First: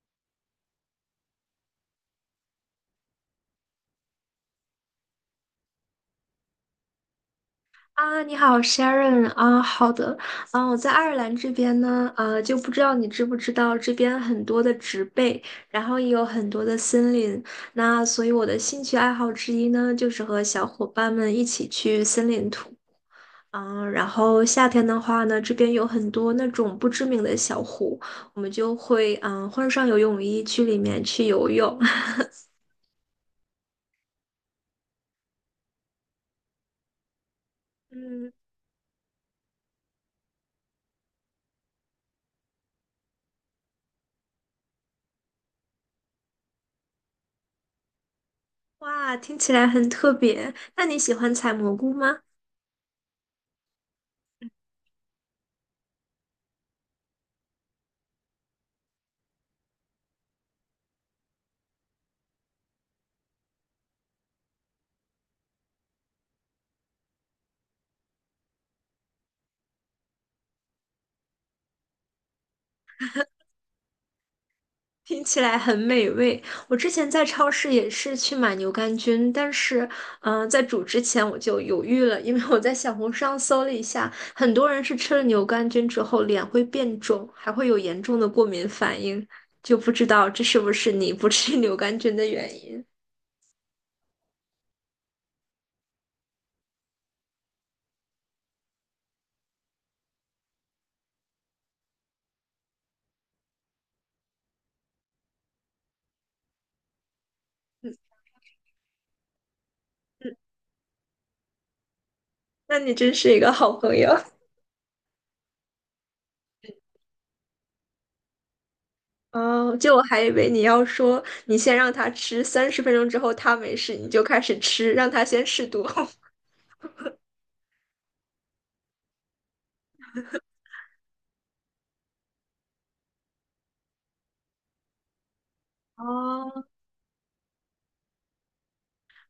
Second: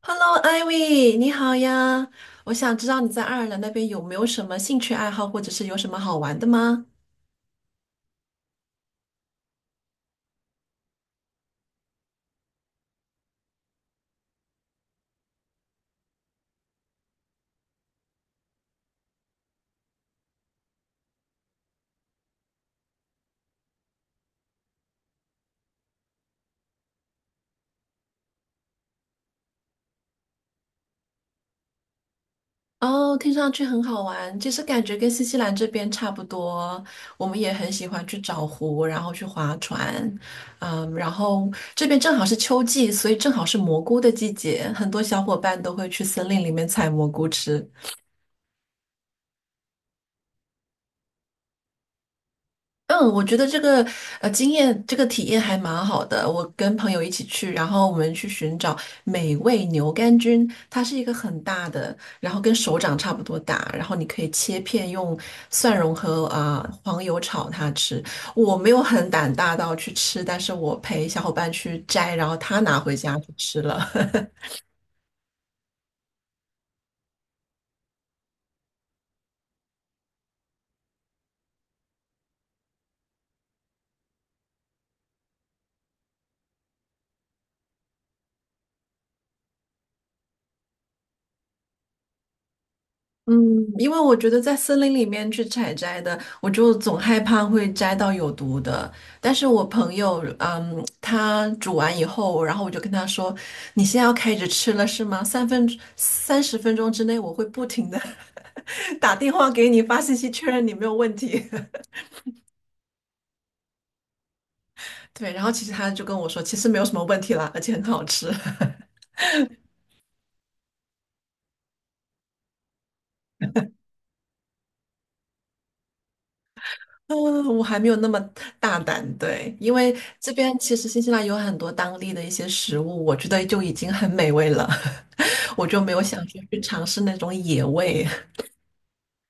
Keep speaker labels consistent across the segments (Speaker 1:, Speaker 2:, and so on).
Speaker 1: Hello, Ivy，你好呀！我想知道你在爱尔兰那边有没有什么兴趣爱好，或者是有什么好玩的吗？
Speaker 2: 啊，你好，Sharon 啊，好的，啊，我在爱尔兰这边呢，就不知道你知不知道，这边很多的植被，然后也有很多的森林，那所以我的兴趣爱好之一呢，就是和小伙伴们一起去森林啊然后夏天的话呢，这边有很多那种不知名的小湖，我们就会换上游泳衣去里面去游泳，
Speaker 1: 哦，听上去很好玩，其实感觉跟新西兰这边差不多。我们也很喜欢去
Speaker 2: 嗯，
Speaker 1: 找湖，然后去划船。嗯，然后这边正好是秋季，所以正好是蘑菇的季节，很多小伙伴都会去森林里面采蘑菇吃。
Speaker 2: 哇，听起来很特别，那你喜欢采蘑菇吗？
Speaker 1: 嗯，我觉得这个经验，这个体验还蛮好的。我跟朋友一起去，然后我们去寻找美味牛肝菌，它是一个很大的，然后跟手掌差不多大，然后你可以切片用蒜蓉和黄油炒它吃。我没有很胆大到去吃，但是我陪小伙伴去摘，然后他拿回家去吃了。
Speaker 2: 听起来很美味。我之前在超市也是去买牛肝菌，但是，在煮之前我就犹豫了，因为我在小红书上搜了一下，很多人是吃了牛肝菌之后脸会变肿，还会有严重的过敏反应，就不知道这是不是你不吃牛肝菌的原因。
Speaker 1: 嗯，因为我觉得在森林里面去采摘的，我就总害怕会摘到有毒的。但是我朋友，嗯，他煮完以后，然后我就跟他说：“你现在要开始吃了是吗？三十分钟之内，我会不停
Speaker 2: 嗯
Speaker 1: 的 打电话给你发信息
Speaker 2: 嗯，
Speaker 1: 确认你没有问题。
Speaker 2: 那你真是一个好朋友。
Speaker 1: 对，然后其实他就跟我说，其实没有什么问题啦，而且很好吃。
Speaker 2: 哦，就我还以为你要说你先让他吃，三十分钟之后他没事，你就开始吃，让他先试毒。
Speaker 1: 嗯，我还没有那么大胆。对，因为这边其实新西兰有很多当地的一些食物，我觉得就已经很美味了。我就没有想说去
Speaker 2: 哦，
Speaker 1: 尝试那种野味。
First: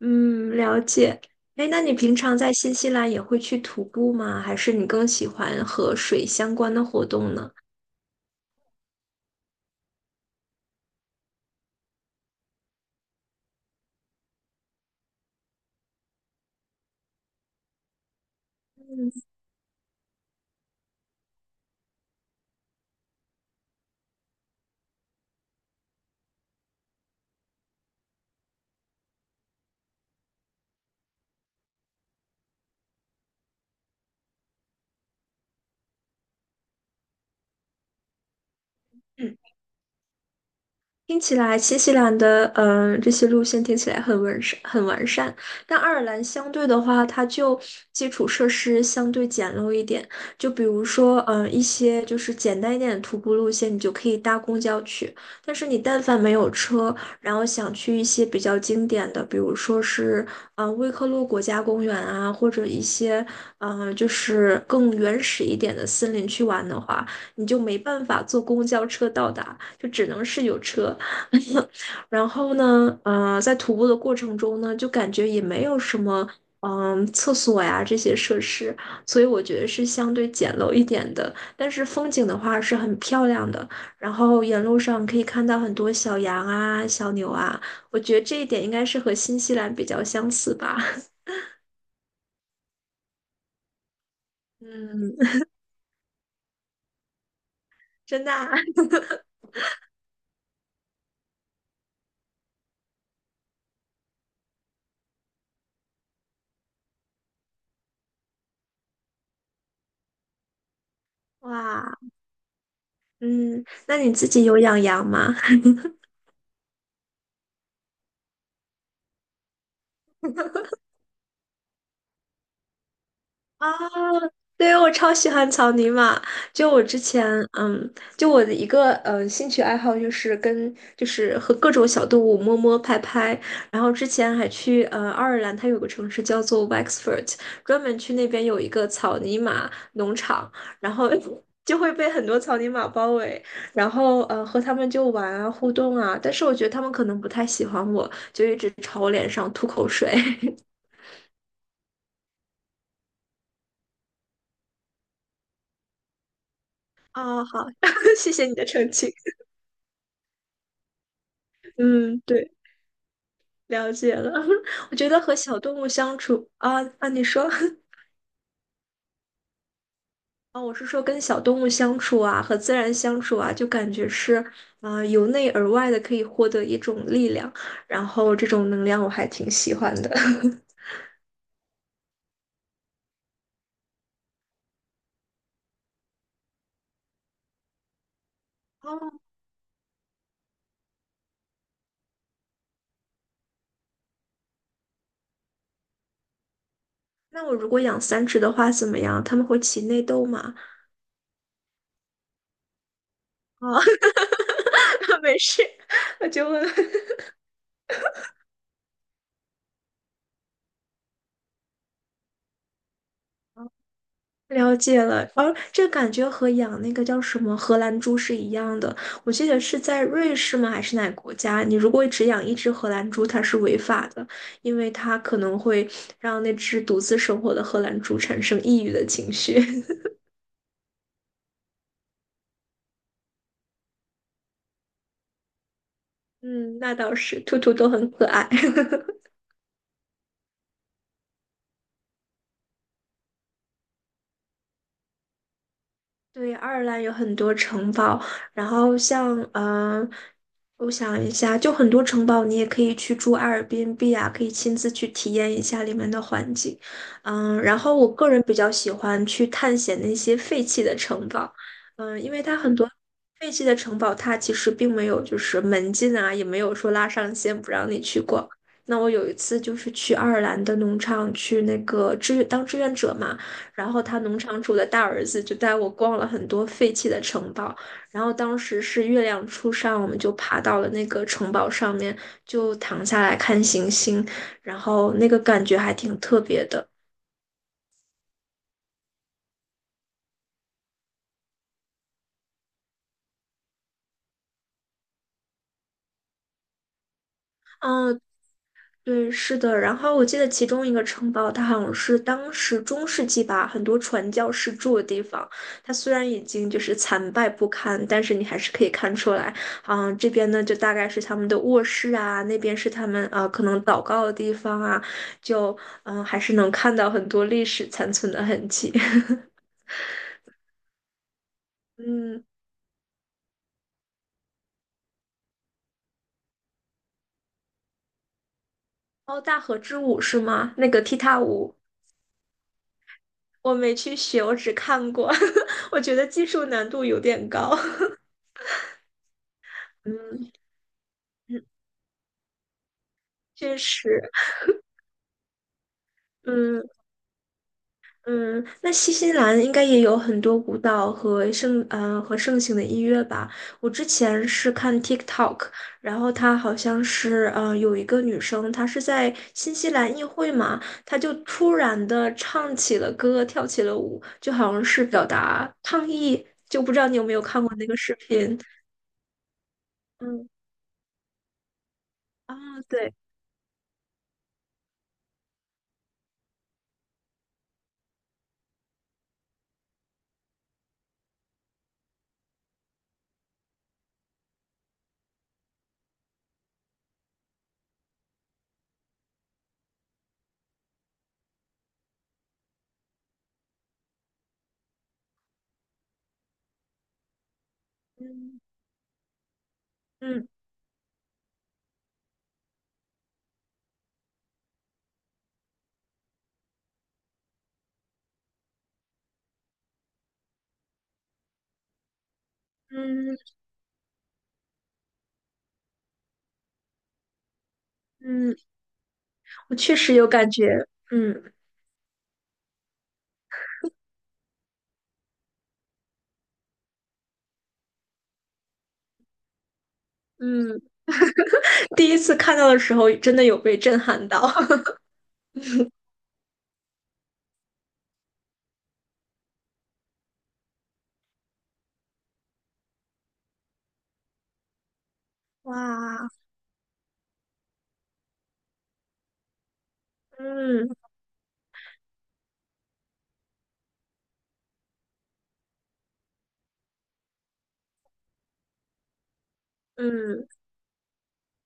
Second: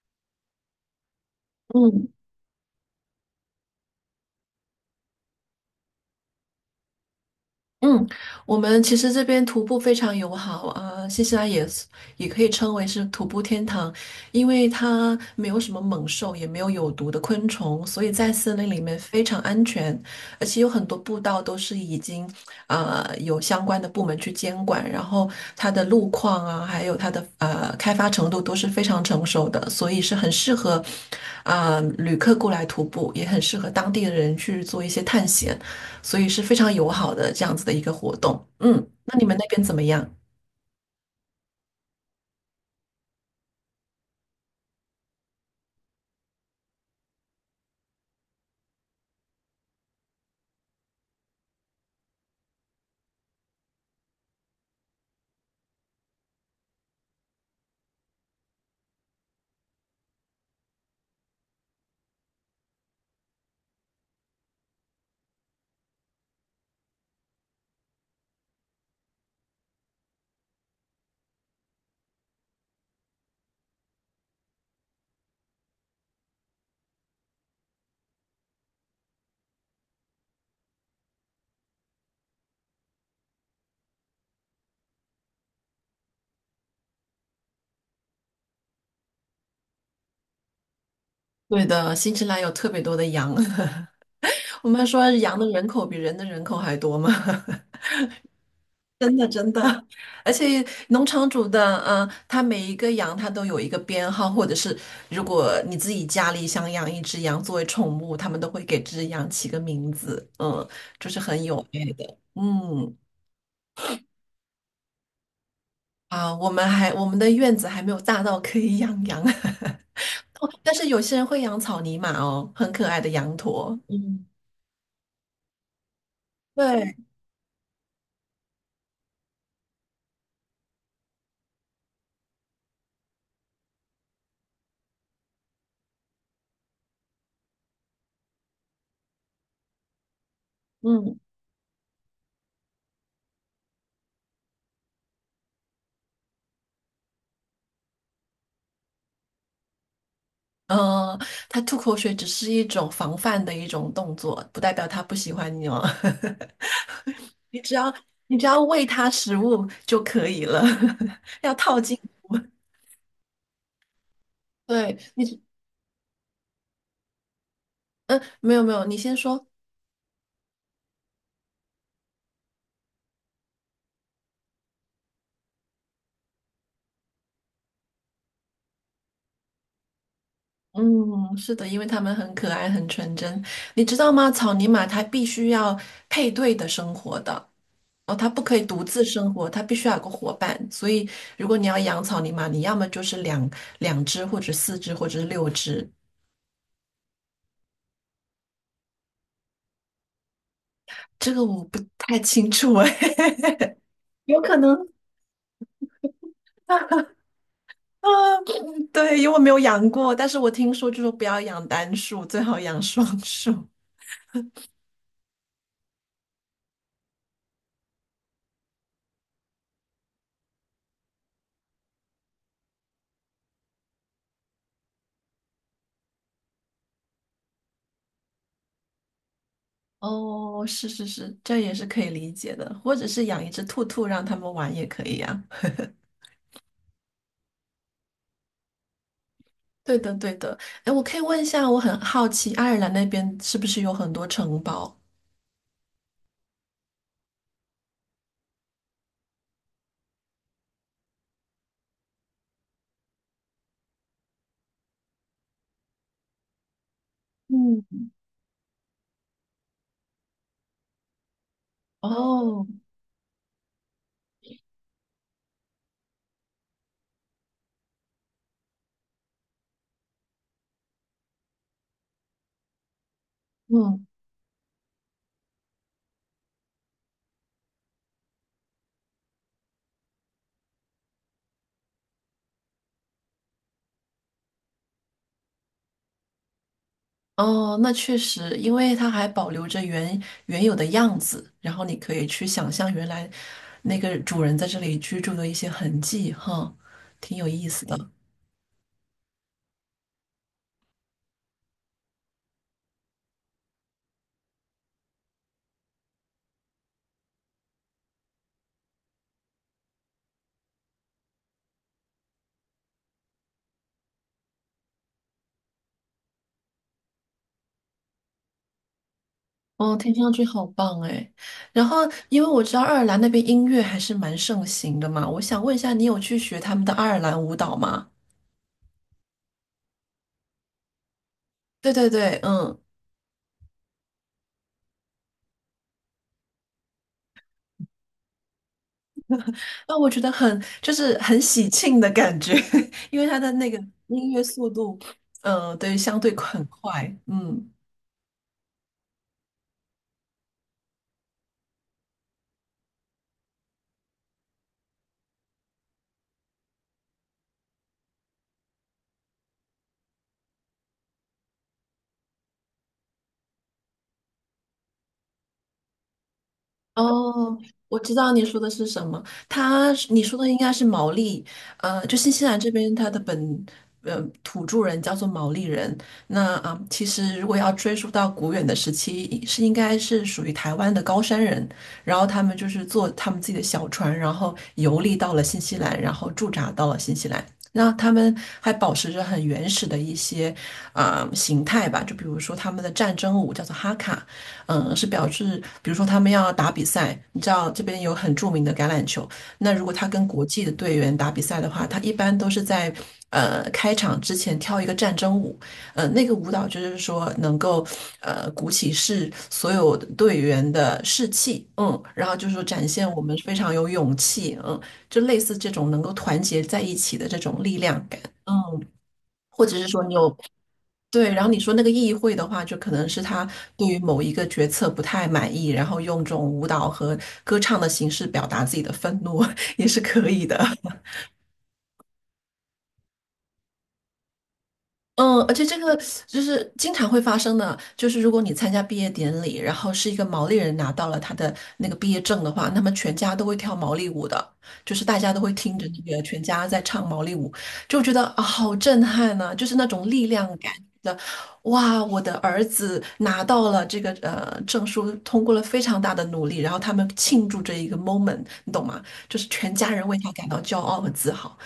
Speaker 2: 嗯，了解。哎，那你
Speaker 1: 嗯，
Speaker 2: 平常在新西兰也会去徒步吗？还是你更喜欢和水相关的活动呢？
Speaker 1: 嗯，我们其实这边徒步非常友好啊，新西兰也是也可以称为是徒步天堂，因为它没有什么猛兽，也没有有毒的昆虫，所以在森林里面非常安全，而且有很多步道都是已经有相关的部门去监管，然后它的路况啊，还有它的开发程度都是非常成熟的，所以是很适合旅客过来徒步，也很适合当地的人去做一些探险。所以是非常友好的这样子的一个活动。嗯，那你们
Speaker 2: 嗯。
Speaker 1: 那边怎么样？
Speaker 2: 听起来新西兰的这些路线听起来很完善，很完善，但爱尔兰相对的话，它就基础设施相对简陋一点。就比如说，一些就是简单一点的徒步路线，你就可以搭公交去。但是你但凡没有车，然后想去一些比较经典的，比如说是威克洛国家公园啊，或者一些就是更原始一点的森林去玩的话，你就没办法坐公交车到达，就只能是有车。然后呢，在徒步的过程中呢，就感觉也没有什么，厕所呀这些设施，所以我觉得是相对简陋一点的。但是风景的话是很漂亮的，然后沿路上可以看到很多小羊啊、小牛啊，我觉得这一点应该是和新西兰比较相似吧。
Speaker 1: 对的，新西兰有特别多的羊，我们说
Speaker 2: 嗯，
Speaker 1: 羊的人口比人的人口还多嘛，
Speaker 2: 真的啊
Speaker 1: 真的真的，而且农场主的，他每一个羊他都有一个编号，或者是如果你自己家里想养一只羊作为宠物，他们都会给这只羊起个名字，嗯，就是很有爱
Speaker 2: 哇，
Speaker 1: 的，嗯。
Speaker 2: 嗯，那你自己有养羊吗？
Speaker 1: 啊，我们的院子还没有大到可以养羊。哦，但是有些人会养草泥马哦，很可爱的羊
Speaker 2: 啊，
Speaker 1: 驼。嗯，
Speaker 2: 对，我超喜欢草泥马。就我
Speaker 1: 对。
Speaker 2: 之前，嗯，就我的一个兴趣爱好就是和各种小动物摸摸拍拍。然后之前还去爱尔兰，它有个城市叫做 Wexford，专门去那边有一个草泥马农场，然后
Speaker 1: 嗯，
Speaker 2: 就会被很多草泥马包围，然后和他们就玩啊互动啊。但是我觉得他们可能不太喜欢我，就一直朝我脸上吐口水。
Speaker 1: 呃，它吐口水只是一种防范的一种动作，不代表它不喜欢你哦。
Speaker 2: 哦，
Speaker 1: 你
Speaker 2: 好，
Speaker 1: 只要
Speaker 2: 谢
Speaker 1: 你只
Speaker 2: 谢你
Speaker 1: 要
Speaker 2: 的
Speaker 1: 喂
Speaker 2: 澄
Speaker 1: 它
Speaker 2: 清。
Speaker 1: 食物就可以了，要套进。
Speaker 2: 嗯，对，了解了。我
Speaker 1: 对
Speaker 2: 觉得和
Speaker 1: 你，
Speaker 2: 小动物相处啊啊，你说
Speaker 1: 嗯，没有没有，你先说。
Speaker 2: 啊，我是说跟小动物相处啊，和自然相处啊，就感觉是由内而外的可以获得一种力量，然后这种能量我还挺喜欢的。
Speaker 1: 嗯，是的，因为它们很可爱，很纯真。你知道吗？草泥马它必须要配对的生活的。哦，它不可以独自
Speaker 2: 哦，
Speaker 1: 生活，它必须要有个伙伴。所以，如果你要养草泥马，你要么就是两只，或者四只，或者是六只。
Speaker 2: 那我如果养三只的话怎么样？它们会起内斗吗？
Speaker 1: 这个我不太清楚哎，
Speaker 2: 啊、
Speaker 1: 有可能
Speaker 2: 没事，我就问。
Speaker 1: 啊。对，因为我没有养过，但是我听说就说不要养单数，最好养双数。
Speaker 2: 了解了，而这感觉和养那个叫什么荷兰猪是一样的。我记得是在瑞士吗？还是哪个国家？你如果只养一只荷兰猪，它是违法的，因为它可能会让那只独自生活的荷兰猪产生抑郁的情绪。
Speaker 1: 哦，是是是，这也是可以理解的，或者是养一只兔兔让他们玩也可以呀、啊
Speaker 2: 嗯，那倒是，兔兔都很可爱。
Speaker 1: 对的，对的。哎，我可以问一下，我很好奇，爱尔兰那边是不是有很多城堡？
Speaker 2: 对，爱尔兰有很多城堡，然后像我想一下，就很多城堡，你也可以去住阿尔 r b n 啊，可以亲自去体验一下里面的环境。嗯，然
Speaker 1: 嗯。
Speaker 2: 后我个人比较喜欢去探险那些废弃的城堡，嗯，因为它
Speaker 1: 哦，
Speaker 2: 很多废弃的城堡，它其实并没有就是门禁啊，也没有说拉上线不让你去过。那我有一次就是去爱尔兰的农场去那个志愿当志愿者嘛。然后
Speaker 1: 嗯。
Speaker 2: 他农场主的大儿子就带我逛了很多废弃的城堡，然后当时是月亮初上，我们就爬到了那个城堡上面，就躺下来看星星，然后那个感觉还挺特别的。
Speaker 1: 哦，那确实，因为它还保留着原有的样子，然后你可以去想象原来那个主人在这里居住的一些痕迹，哈，挺有意思的。
Speaker 2: 嗯，对，是的。然后我记得其中一个城堡，它好像是当时中世纪吧，很多传教士住的地方。它虽然已经就是残败不堪，但是你还是可以看出来，这边呢就大概是他们的卧室啊，那边是他们啊可能祷告的地方啊，就还是能看到很多历史残存的痕迹。
Speaker 1: 哦，听上去好棒哎。然后，因
Speaker 2: 嗯，
Speaker 1: 为我知道爱尔兰那边音乐还是蛮盛行的嘛，我想问一下，你有去学他们的爱尔兰舞蹈吗？
Speaker 2: 哦，大河之舞是吗？那个踢踏舞
Speaker 1: 对对对，嗯。
Speaker 2: 我没去学，我只看过，我觉得技术难度有点高。
Speaker 1: 啊，我觉得
Speaker 2: 嗯。
Speaker 1: 很就是很喜庆的感觉，因为它的那
Speaker 2: 确
Speaker 1: 个音
Speaker 2: 实，
Speaker 1: 乐速度，对，相对很
Speaker 2: 嗯
Speaker 1: 快，嗯。
Speaker 2: 嗯，那新西兰应该也有很多舞蹈和盛行的音乐吧？我之前是看 TikTok，然后她好像是有一个女生，她是在新西兰议会嘛，她就突然的唱起了歌，跳起了舞，就好像是表达抗议，就不知道你有没有
Speaker 1: 哦，
Speaker 2: 看过那个
Speaker 1: 我
Speaker 2: 视
Speaker 1: 知道你说
Speaker 2: 频？
Speaker 1: 的是什么，它是你说的
Speaker 2: 嗯
Speaker 1: 应该是毛利，就新西
Speaker 2: 啊，
Speaker 1: 兰这边它
Speaker 2: 对，
Speaker 1: 的土著人叫做毛利人，那其实如果要追溯到古远的时期，是应该是属于台湾的高山人，然后他们就是坐他们自己的小船，然后游历到了新西兰，然后驻扎到了新西兰。那他们还保持着很原始的一些形态吧，就比如说他们的战争舞叫做哈卡。是表示，比如说他们要打比赛，你知道这边有很著
Speaker 2: 嗯
Speaker 1: 名的橄榄球，那如果他跟国
Speaker 2: 嗯
Speaker 1: 际的队员打比赛的话，他一般都是在开场之前跳一个战争舞。那个舞蹈就是说能够鼓起士所有队员的士气，嗯，然后就是说展现我们
Speaker 2: 嗯
Speaker 1: 非常有勇气，嗯。就类似这种能够团结在一起的这种力量感，
Speaker 2: 嗯，
Speaker 1: 嗯，或
Speaker 2: 我
Speaker 1: 者是
Speaker 2: 确
Speaker 1: 说你
Speaker 2: 实有
Speaker 1: 有
Speaker 2: 感觉，
Speaker 1: 对，然后
Speaker 2: 嗯
Speaker 1: 你说那个议会的话，就可能是他对于某一个决策不太满意，然后用这种舞蹈和歌唱的形式表达自己的愤怒 也是可以的。
Speaker 2: 嗯。第一次看到的时候，真的有被震撼到。
Speaker 1: 嗯，而且这个就是经常会发生的，就是如果你参加毕业典礼，然后是一个毛利人拿到了他的那个毕业证的话，那么全家都会跳毛利舞的，就是大家都会听着那个
Speaker 2: 哇，
Speaker 1: 全家在唱毛利舞，就觉得啊，好震撼呐、就是那种力量感
Speaker 2: 嗯
Speaker 1: 的。哇，我的儿子拿到了这个证书，通过了非常大的努力，然后他们庆祝这一个 moment，你懂吗？就是全家人为他感
Speaker 2: 嗯
Speaker 1: 到骄傲和自豪。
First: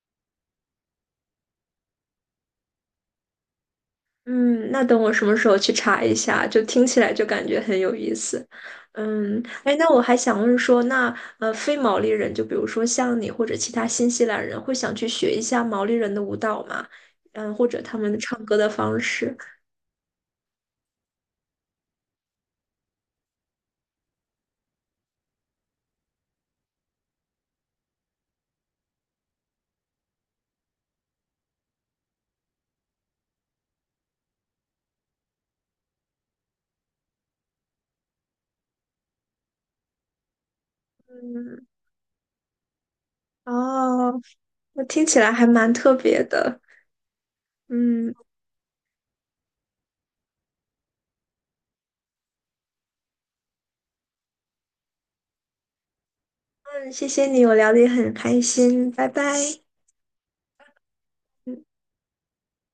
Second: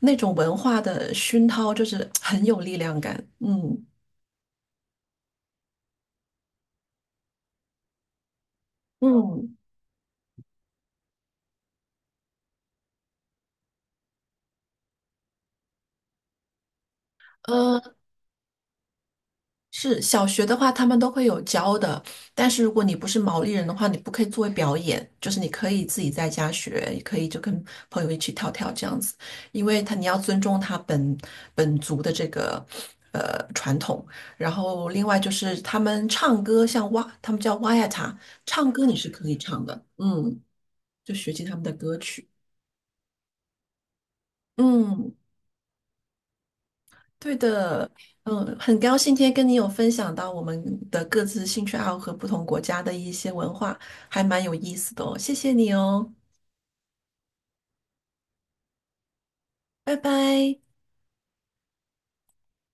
Speaker 1: 那种文化的熏陶，就是很有力量感。嗯。
Speaker 2: 嗯，那等我什么时候去查一下，就听起来就感觉很有意思。嗯，
Speaker 1: 嗯，
Speaker 2: 哎，那我还想问说，那非毛利人，就比如说像你或者其他新西兰人，会想去学一下毛利人的舞蹈吗？嗯，或者
Speaker 1: 呃，
Speaker 2: 他们唱歌的方式。
Speaker 1: 是小学的话，他们都会有教的，但是如果你不是毛利人的话，你不可以作为表演，就是你可以自己在家学，也可以就跟朋友一起跳跳这样子，因为他你要尊重他本族的这个。传统，然后另外就是他们唱歌，像哇，他们叫哇呀塔，唱歌你是可以唱的，嗯，就学习他们
Speaker 2: 嗯，
Speaker 1: 的歌曲，
Speaker 2: 哦，那听
Speaker 1: 嗯。
Speaker 2: 起来还蛮特别的。
Speaker 1: 对的，
Speaker 2: 嗯，
Speaker 1: 嗯，很高兴今天跟你有分享到我们的各自兴趣爱好和不同国家的一些文化，还蛮有意思的哦，谢谢你哦，
Speaker 2: 嗯，谢谢你，我聊的也很开心，拜拜。
Speaker 1: 拜拜。
Speaker 2: 嗯。